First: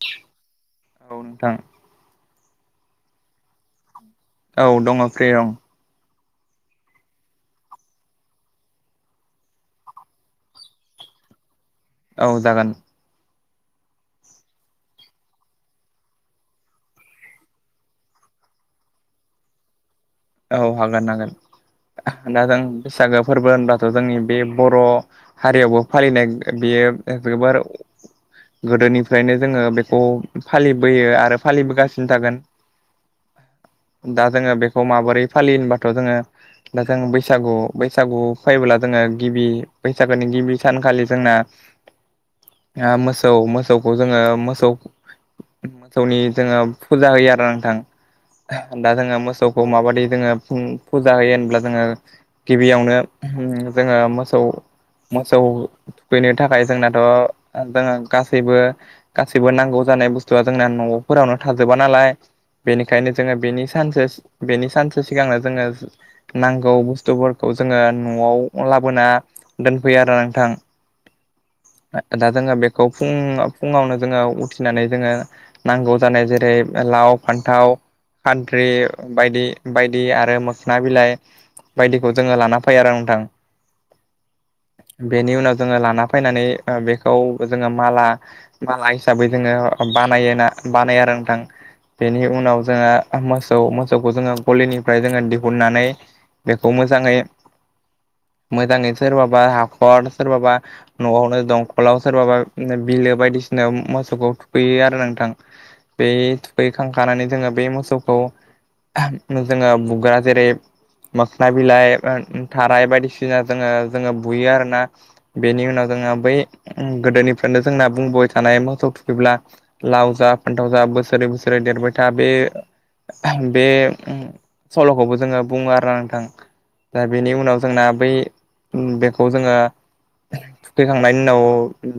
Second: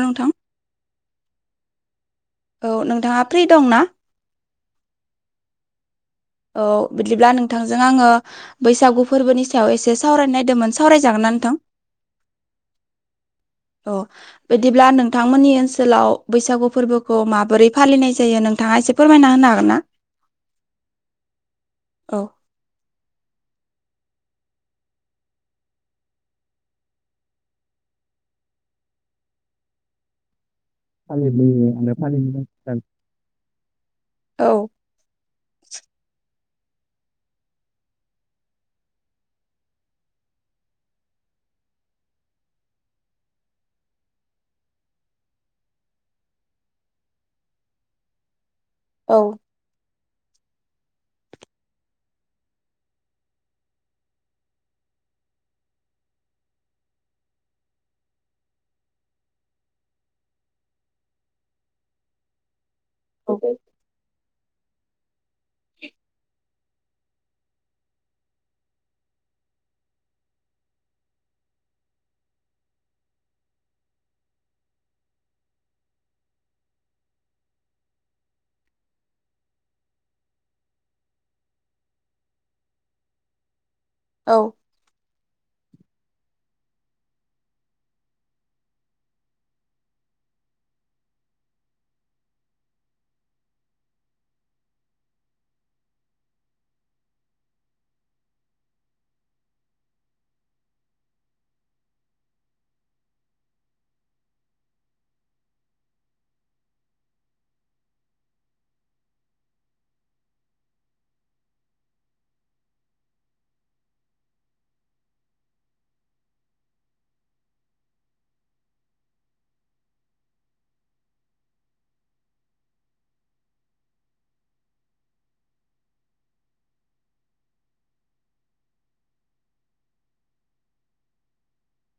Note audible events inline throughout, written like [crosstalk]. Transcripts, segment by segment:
नोंथां। औ नोंथां। औ नोंथाङा फ्रि दं ना? औ दङ आं फ्रि औ। औ बिदिब्ला नोंथांजों आङो बैसागु फोरबोनि सायाव एसे सावराय नागिरदोंमोन, सावराय जागोनना नोंथां? औ जागोन। अ बिदिब्ला नोंथांमोननि ओनसोलाव बैसागु फोरबोखौ माबोरै फालिनाय जायो नों थाङा एसे फोरमायना होनो हागोन ना? औ हागोन हागोन। औ दा जों बैसागो फोरबो होनबाथ' जोंनि बे बर' हारियावबो फालिनाय बेयो जोबोर गोदोनिफ्रायनो जोङो बेखौ फालिबोयो आरो फालिबोयो आरो फालिबोगासिनो थागोन। फालिबोदों नोंथां। दा औ जोङो बेखौ माबो रै फालियो होनबाथ' जोङो दा जों बैसागु बैसागु फैबोब्ला जोङो गिबि बैसागोनि गिबि सानखालि जों ना मोसौ मोसौखौ जोङो मोसौ मोसौनि जोङो फुजा होयो आरो नोंथां दा जोङो औ मोसौखौ माबादि जोङो फुं फुजा होयो होनब्ला जोङो गिबियावनो जोङो मोसौ मोसौ थुखैनो थाखाय जोंनाथ' जों गासैबो गासैबो नांगौ जा नाय बुस्थुआ जोंना न'फोरावनो थाजोबा नालाय बेनिखायनो जोङो बेनि औ सानसे बेनि सानसे सिगांनो जोङो नां गौ बुस्थुफोरखौ जोङो न'आव लाबोना दोनफैयो आरो नोंथां। [inaudible] दा जोङो बेखौ फुं-फुङावनो जोङो उथिनानै जोङो नांगौ जानाय जेरै लाव, फान्थाव, खान्थ्रि बायदि बायदि आरो मोखोना बिलाइ बायदिखौ जोङो लाना फैयो आरो नोंथां। औ बेनि उनाव जोङो लाना फैनानै ओ बेखौ जोङो माला माला हिसाबै जोङो बा नायोना बानायो आरो नोंथां। बेनि उनाव जोङो मोसौ मोसौखौ जोङो गलिनिफ्राय जोङो दिहुननानै बेखौ मोजाङै [inaudible] मोजाङै सोरबाबा हाखर सोरबाबा न'आवनो दंखलाव सोरबाबा बिलो बायदि सिनायाव मासौखौ थुखैयो आरो नोंथां। बे थुखैखांखानानै जोङो बे मोसौखौ जोङो बुग्रा जेरै मोखोना बिलाइ ओ थाराय बायदिसिना जोङो जोङो बुयो आरोना। बेनि उनाव जों बै गोदोनिफ्रायनो जोंना बुंबोबाय थानाय मोसौ थुखैब्ला लाव जा फानथाव जा बोसोरै बोसोरै देरबाय था बे बे सल'खौबो जोङो बुङो आरोना नोंथां। दा बेनि उनाव जोंना बै बेखौ जोङो थुखैखांनायनि उनाव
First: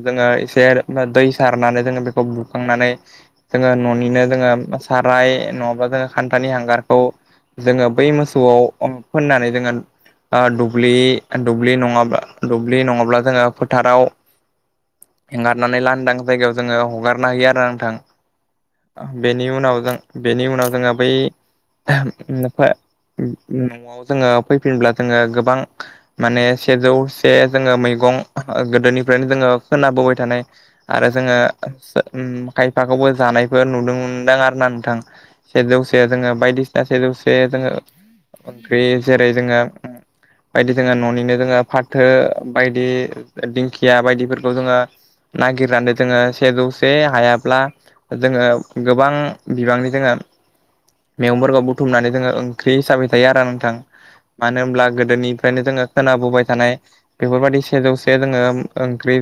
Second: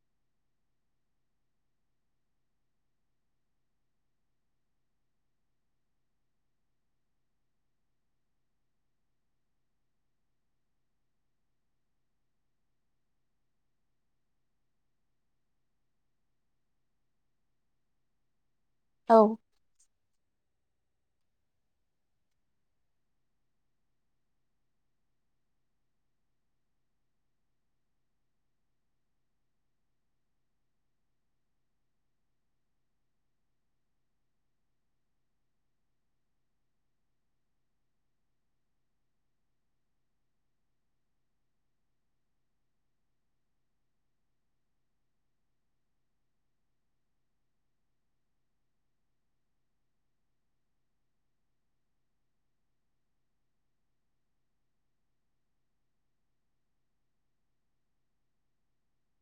जोङो एसे दै सारनानै जोङो बेखौ बुखांनानै जोङो न'निनो जोङो साराय नङाबा जोङो खान्थानि हांगार खौ जोङो बै मोसौआव फोननानै जोङो ओ दुब्लि दुब्लि नङाब्ला दुब्लि नङाब्ला जोङो फोथाराव एंगारनानै लांदां जायगायाव जोङो हगारना होयो आरो नोंथां। औ बेनि उनाव जों बेनि उनाव जोङो बै न'आव जोङो फैफिनब्ला जोङो गोबां माने सेजौ से जोङो मैगं गोदोनिफ्रायनो जोङो खोनाबोबाय थानाय आरो जोङो उम खायफाखौ जानायफोर नुनो मोनदों आरो ना नोंथां सेजौ से जोङो बायदि सेजौ से जोङो ओंख्रि जेरै जोङो बायदि जोङो न'निनो जोङो फाथो बायदि दिंखिया बायदिफोरखौ जोङो नागिरनानै जोङो सेजौ से हायाब्ला जोङो गोबां बिबांनि जोङो मैगंफोरखौ बुथुमनानै जोङो ओंख्रि हिसाबै जायो आरो नोंथां। मानो होमब्ला गोदोनिफ्रायनो जोङो खोनाबोबाय थानाय बेफोरबायदि सेजौसे जोङो ओंख्रि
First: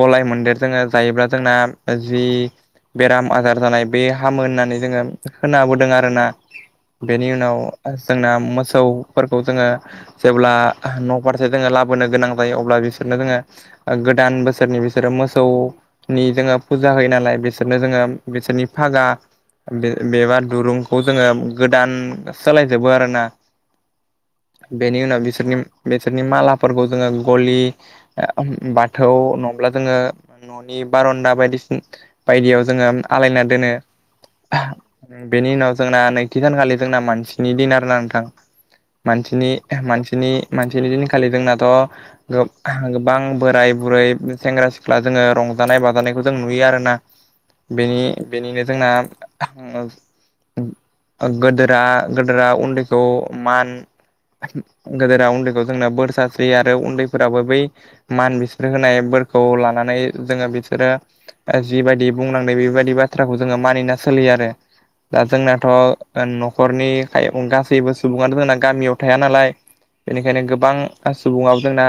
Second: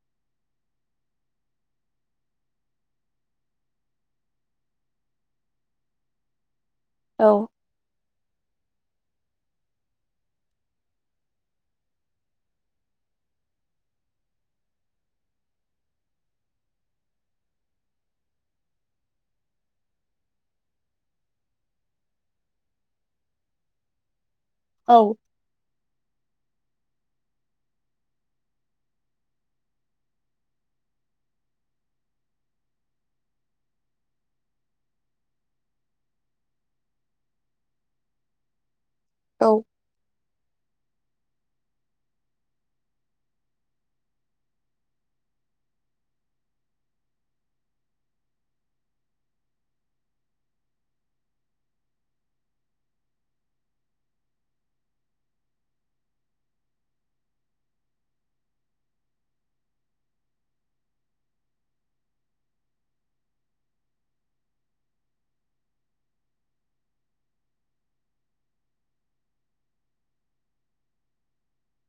गलाय मोनदेर जोङो जायोब्ला जोंना जि बेराम आजार जानाय बे हामो होननानै जोङो खोनाबोदों आरो बेनि उनाव जोंना मोसा [inaudible] जोङो जेब्ला न' फारसे जोङो लाबोनो गोनां जायो अब्ला बिसोरनो जोङो गोदान दान बोसोरनि बिसोरो मोसौनि जोङो फुजा होयो नालाय बिसोरनो जोङो बिसोरनि फागा बे बेबा दुरुंखौ जोङो गोदान सोलायजोबो आरोना बेनि औ उनाव बिसोरनि बिसोरनि माला जोङो गलि बाथौ नङाबोला जोङो न'नि बारनदा बायदि बायदियाव जोङो आलायना दोनो बेनि उनाव जोंना नैथि सानखालि जोंना मानसिनि दिन आर ना नोंथां मानसिनि औ मानसिनि बिनि दिनखालि जोंनाथ गोबां बोराय बुरै सेंग्रा सिख्ला जोङो रंजानाय बाजानायखौ जों नुयो आरोना बेनि बेनिनो जोंना गोदोरा गोदोरा उन्दैखौ मान गोदोरा उन्दैखौ जोंना बोर सास्रि आरो उन्दैफोराबो बै मान बिस्रि होनाय बै फोरखौ लानानै जोङो बिसोरो जिबायदि बुंलांदों बेबायदि बाथ्राखौ जोङो मानिना सोलि फैयो आरो दा जोंनाथ' न'खरनि गासैबो सुबुङाथ जोंना गामियाव थाया नालाय बेनिखायनो गोबां सुबुङाबो जोंना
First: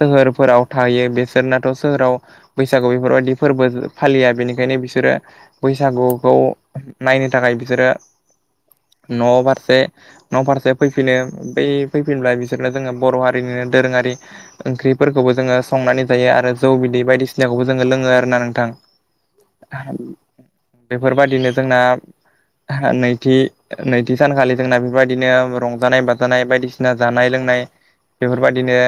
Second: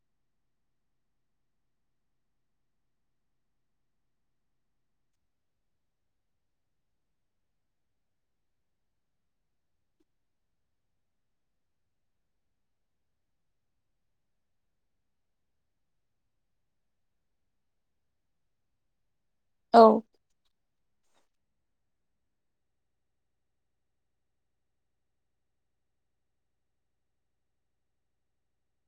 सोहोरफोराव थायो बिसोरनाथ' सोहोराव बैसागु बेफोरबायदि फोरबो फालिया बेनिखायनो बिसोरो बैसागुखौ नायनो थाखाय बिसोरो न' फारसे न' फारसे फैफिनो बै फैफिनब्ला बिसोरनो जोङो बर' हारिनि दोरोङारि ओंख्रिफोरखौबो जोङो संनानै जायो आरो जौ बिदै बायदिसिनाखौबो जोङो लोङो आरो ना नोंथां। औ बेफोरबादिनो जोंना [inaudible] नैथि नैथि सानखालि जोंना बेफोरबायदिनो रंजानाय बाजानाय बायदिसिना जानाय लोंनाय बेफोरबायदिनो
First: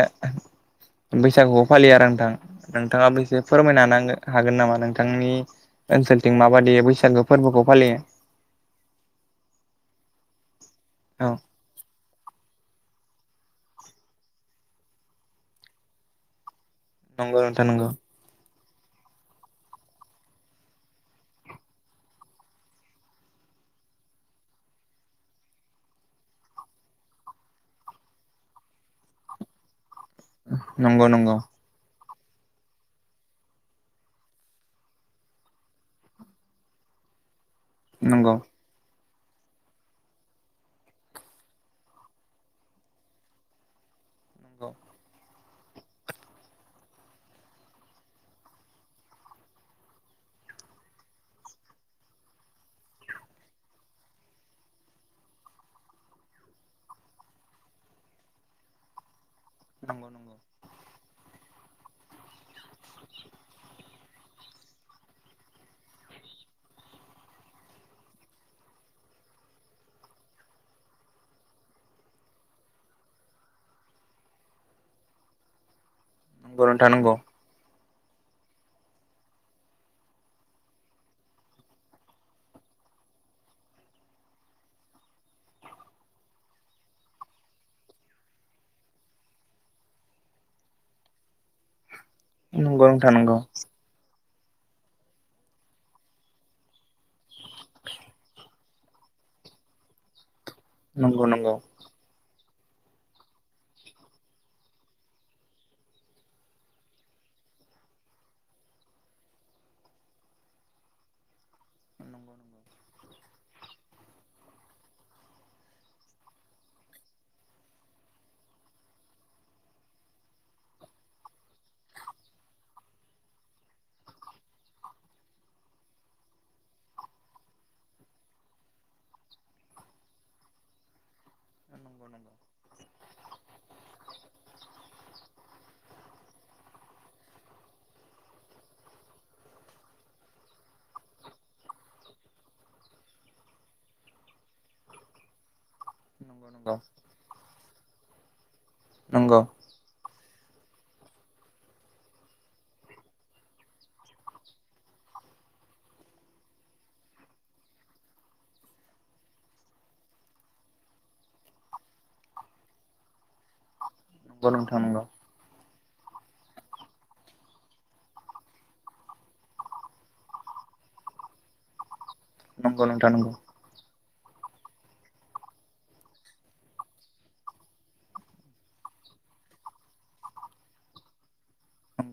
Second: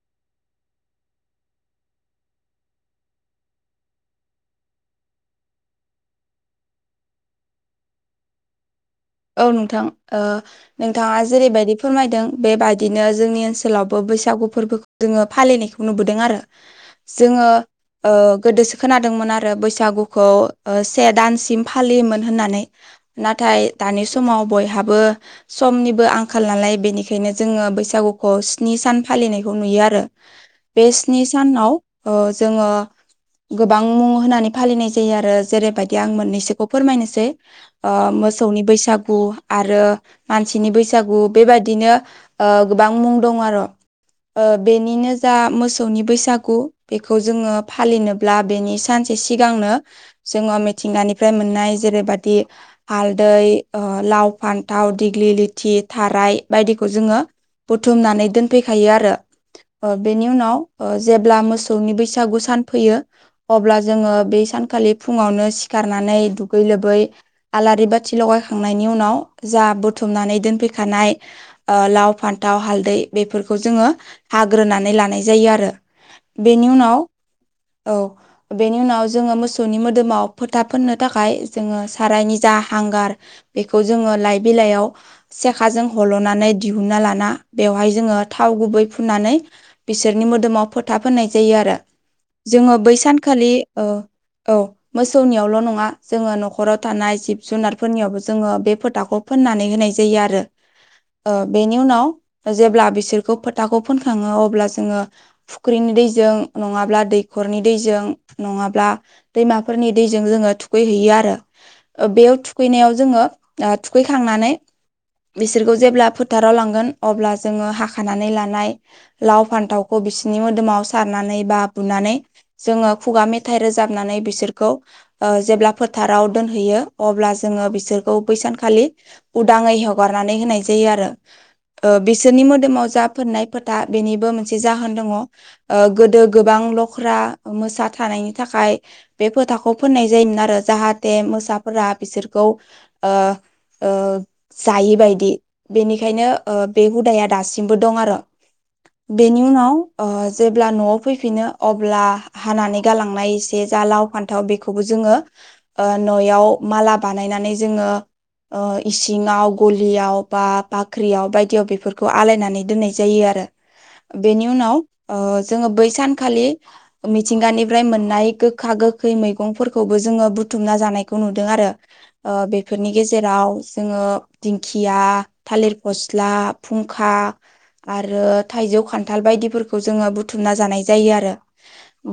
बैसागुखौ फालियो आरो नोंथां नोंथाङाबो एसे फोरमायनो हागोन नामा नोंथांनि ओनसोलथिं माबादि बैसागो फोरबोखौ फालियो? औ नोंथां ओ नोंथाङा औ जेरैबायदि फोरमायदों बेबायदिनो जोंनि ओनसोल ओनसोलावबो बैसागु फोरबोखौ जोङो फालिनायखौ नुबोदों आरो नंगौ जोङो नोंथां नंगौ ओ गोदोसो खोनादोंमोन आरो बैसागुखौ से दानसिम फालियोमोन होननानै नाथाय दानि समाव बयहाबो समनिबो आंखाल नालाय बेनिखायनो जोङो बैसागुखौ स्नि सान फालिनायखौ नुयो आरो बे नंगौ स्नि नंगौ सानाव ओ जोङो गोबां मुं होनानै फालिनाय जायो आरो जेरैबायदि आं मोननैसोखौ फोरमायनोसै ओ नंगौ मोस बैसागु आरो मानसिनि बैसागु बेबादिनो ओ गोबां मुं दं आरो बेनिनो जा मोसौनि बैसागु बेखौ जोङो फालिनोब्ला बेनि सानसे सिगांनो जोङो मिथिंगानिफ्राय मोननाय जेरैबादि आल दै लाव फान्थाव दिग्लि लिथि थाराय बायदिखौ जोङो बुथुमनानै दोनफैखायो आरो नंगौ नंगौ बेनि उनाव जेब्ला मोसौनि बैसागु सान फैयो अब्ला जोङो बे सानखालि फुङावनो सिखा सिखारनानै दुगै लोबै आलारि बाथि थि लगायखांनायनि उनाव जा बुथुमनानै दोनफैखानाय लाव फान्थाव हालदै बेफोरखौ जोङो हाग्रोनानै लानाय जायो आरो नंगौ नंगौ बेनि नोंथां उनाव नंगौ औ बेनि उनाव जोङो मोसौनि मोदोमाव फोथा फोननो थाखाय जोङो साराय नि जा हांगार बेखौ जोङो लाइ बिलाइयाव सेखाजों हल'नानै दिहुना लाना बेयाव बहाय जोङो थाव गुबै फुननानै बिसोरनि मोदोमाव फोथा फोननाय जायो आरो। जोङो नंगौ बै नोंथां नंगौ सानखालि ओ औ मोसौनियावल' नङा जोङो न'खराव थानाय जिब जुनारफोरनियावबो जोङो बे फोथाखौ फोननानै होनाय जायो आरो ओ बेनि उनाव जेब्ला बिसोरखौ फोथाखौ फोनखाङो अब्ला जोङो फुख्रिनि दैजों नङाब्ला दैख' खरनि दैजों नङाब्ला दैमाफोरनि दैजों जोङो थुखै हैैयो आरो। ओ बेयाव थुखैनायाव जोङो ओ थुखैखांनानै बिसोरखौ जेब्ला फोथाराव लांगोन अब्ला जोङो हाखानानै लानाय लाव फान्थावखौ बिसोरनि मोदोमाव सारनानै बा बुनानै जोङो खुगा मेथाइ रोजाबनानै बिसोरखौ ओ जेब्ला फोथाराव दोनहैयो अब्ला जोङो बिसोरखौ बैसानखालि उदाङै हेवगारनानै होनाय जायो आरो। ओ बिसोरनि मोदोमाव जा फोननाय फोथा बेनिबो मोनसे जाहोन दङ। ओ गोदो गोबां लख्रा मोसा थानायनि थाखाय बे फोथाखौ फोननाय जायो आरो जाहाथे मोसा फोरा बिसोरखौ ओ ओ जायैबायदि बेनि खायनो ओ बे हुदाया दासिमबो दं आरो बेनि उनाव ओ जेब्ला न'आव फैफिनो अब्ला हानानै गालांनाय एसे जा लाव फान्थाव बेखौबो जोङो ओ न'याव माला बानायनानै जोङो ओ इसिङाव गलियाव बा बाख्रियाव बायदियाव बेफोरखौ आलायनानै दोननाय जायो आरो। बेनि उनाव ओ जोङो बैस सानखालि मिथिंगानिफ्राय मोननाय गोखा गोखै मैगंफोरखौबो जोङो बुथुमना जानायखौ नु दों आरो ओ नंगौ बेफोरनि गेजेराव जोङो दिंखिया थालिर फस्ला फुंखा आरो थाइजौ खान्थाल बायदिफोरखौ जोङो बुथुमना जानाय जायो आरो।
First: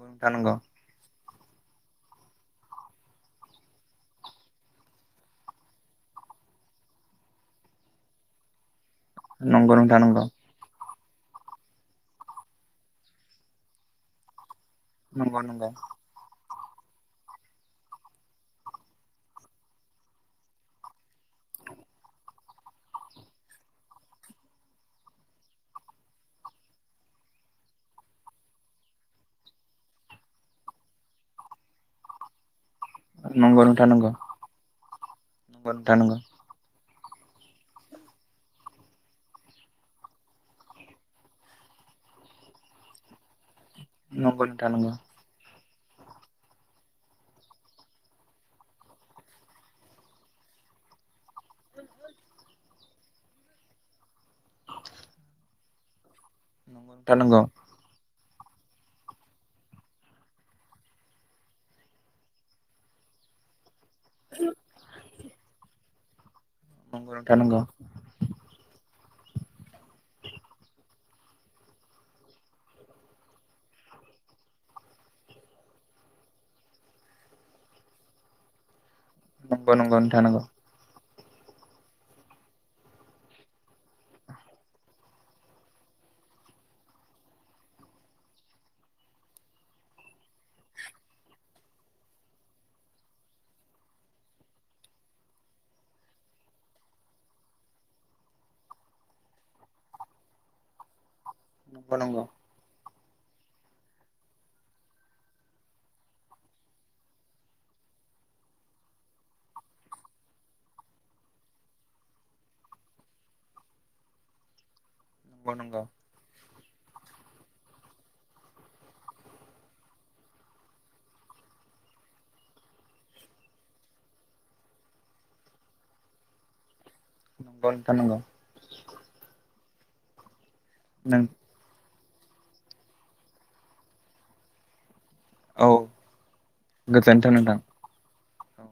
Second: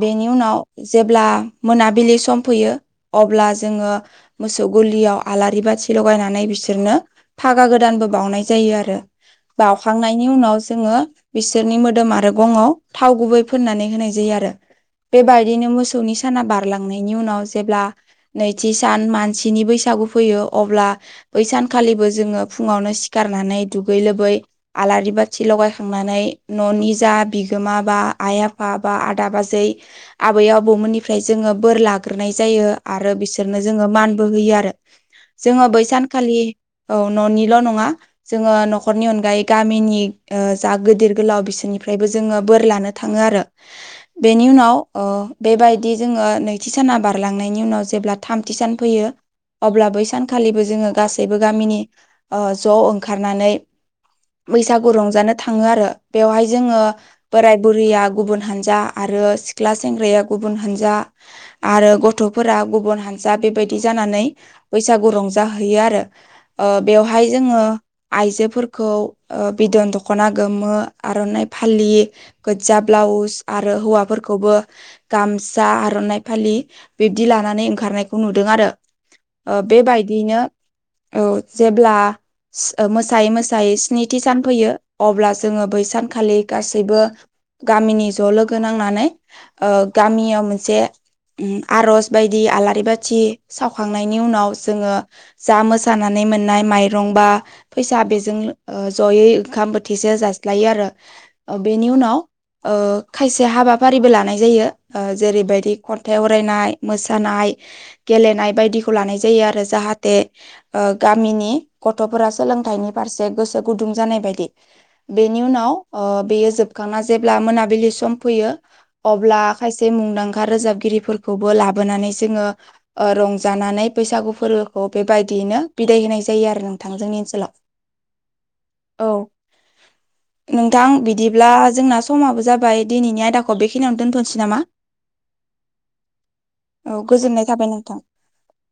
बेनि नंगौ उनाव जेब्ला मोनाबिलि सम फैयो अब्ला जोङो मोसौ गलियाव आलारि बाथि लगायनानै बिसोरनो फागा गोदानबो बावनाय जायो आरो। नोंथां नंगौ नोंथां नंगौ नोंथां नंगौ नोंथां नंगौ बावखांनायनि उनाव जोङो बिसोरनि मोदोम आरो गंआव थाव गुबै फोननानै होनाय जायो आरो। नंगौ बेबायदिनो नंगौ मोसौनि साना बारलांनायनि उनाव जेब्ला नैथि सान मानसिनि बैसागु फैयो अब्ला बै सानखालिबो जोङो फुङावनो सिखारनानै दुग गै लोबै आलारि बाथि लगायखांनानै न'नि जा बिगोमा बा आइ आफा बा आदा बाजै आबै आबौमोननिफ्राय जोङो बोर लाग्रोनाय जायो आरो सोरनो नंगौ जोङो नोंथां नंगौ मानबो होयो आरो जोङो नंगौ बै नोंथां नंगौ सानखालि औ न'निल' नङा जोङो न'खरनि अनगायै गामिनि जा गोदोर गोलाव बिसोरनि ओमफ्रायबो जोङो बोर लानो थाङो आरो। नंगौ बेनि नोंथां उनाव ओ बेबायदि जोङो नैथि साना बारलांनायनि उनाव जेब्ला थामथि सान फैयो अब्ला बै सानखालिबो जोङो गासैबो गामिनि ओ ज' ओंखारनानै बैसागु रंजानो थाङो आरो बेवहाय जोङो नंगौ बोराइ बुरैया गुबुन हान्जा आरो सिख्ला सेंग्राया गुबुन हान्जा आरो गथ'फोरा गुबन हान जा बेबायदि जानानै बैसागु रंजाहैयो आरो। ओ नंगौ बेवहाय नोंथां नंगौ जोङो आइजोफोरखौ ओ बिद'न दख'ना गोमो आर'नाइ फालि गोदजा ब्लाउस आरो हौवाफोरखौबो गामसा आ आर'नाइ फालि बिब्दि लानानै ओंखारनायखौ नुदों आरो। ओ नंगौ नोंथां बेबायदियैनो औ जेब्ला [unintelligible] मोसायै मोसायै स्निथि सान फैयो अब्ला जोङो बै सानखालि गासैबो गामिनि ज' लोगो नांनानै ओ गामियाव मोनसे उम आर'ज बायदि आलारि बा थि सावखांनायनि उनाव जोङो जा मोसानानै मोननाय माइरं बा फैसा बेजों ओ जयै ओंखाम बोथिसे जास्लायो आरो। ओ बेनि उनाव नंगौ ओ खायसे हाबाफारिबो लानाय जायो ओ जेरैबायदि खन्थाइ आवरायनाय मोसानाय गेलेनाय बायदिखौ लानाय जायो आरो जाहाथे ओ गामिनि गथ'फोरा सोलोंथाइनि बा फारसे गोसो गुदुं जानाय बायदि बेनि नंगौ उनाव नंगौ नोंथां नंगौ बेयो ओ जोब मोखांना जेब्ला मोनाबिलि सम फैयो अब्ला खायसे मुंदांखा रोजाबगिरिफोरखौबो लाबो बोनानै जोङो ओ रंजानानै बैसागु फोरबोखौ बेबायदियैनो बिदाय होनाय जायो आरो नो थां जोंनि ओनसोलाव नंगौ नंगौ नोंथां नंगौ औ। नोंथां नों बिदिब्ला जोंना समाबो जाबाय दिनैनि आयदाखौ बेखिनियावनो दोनथ'नोसै नामा? औ औ गोजोन्थों गोजोननाय नोंथां। थाबाय औ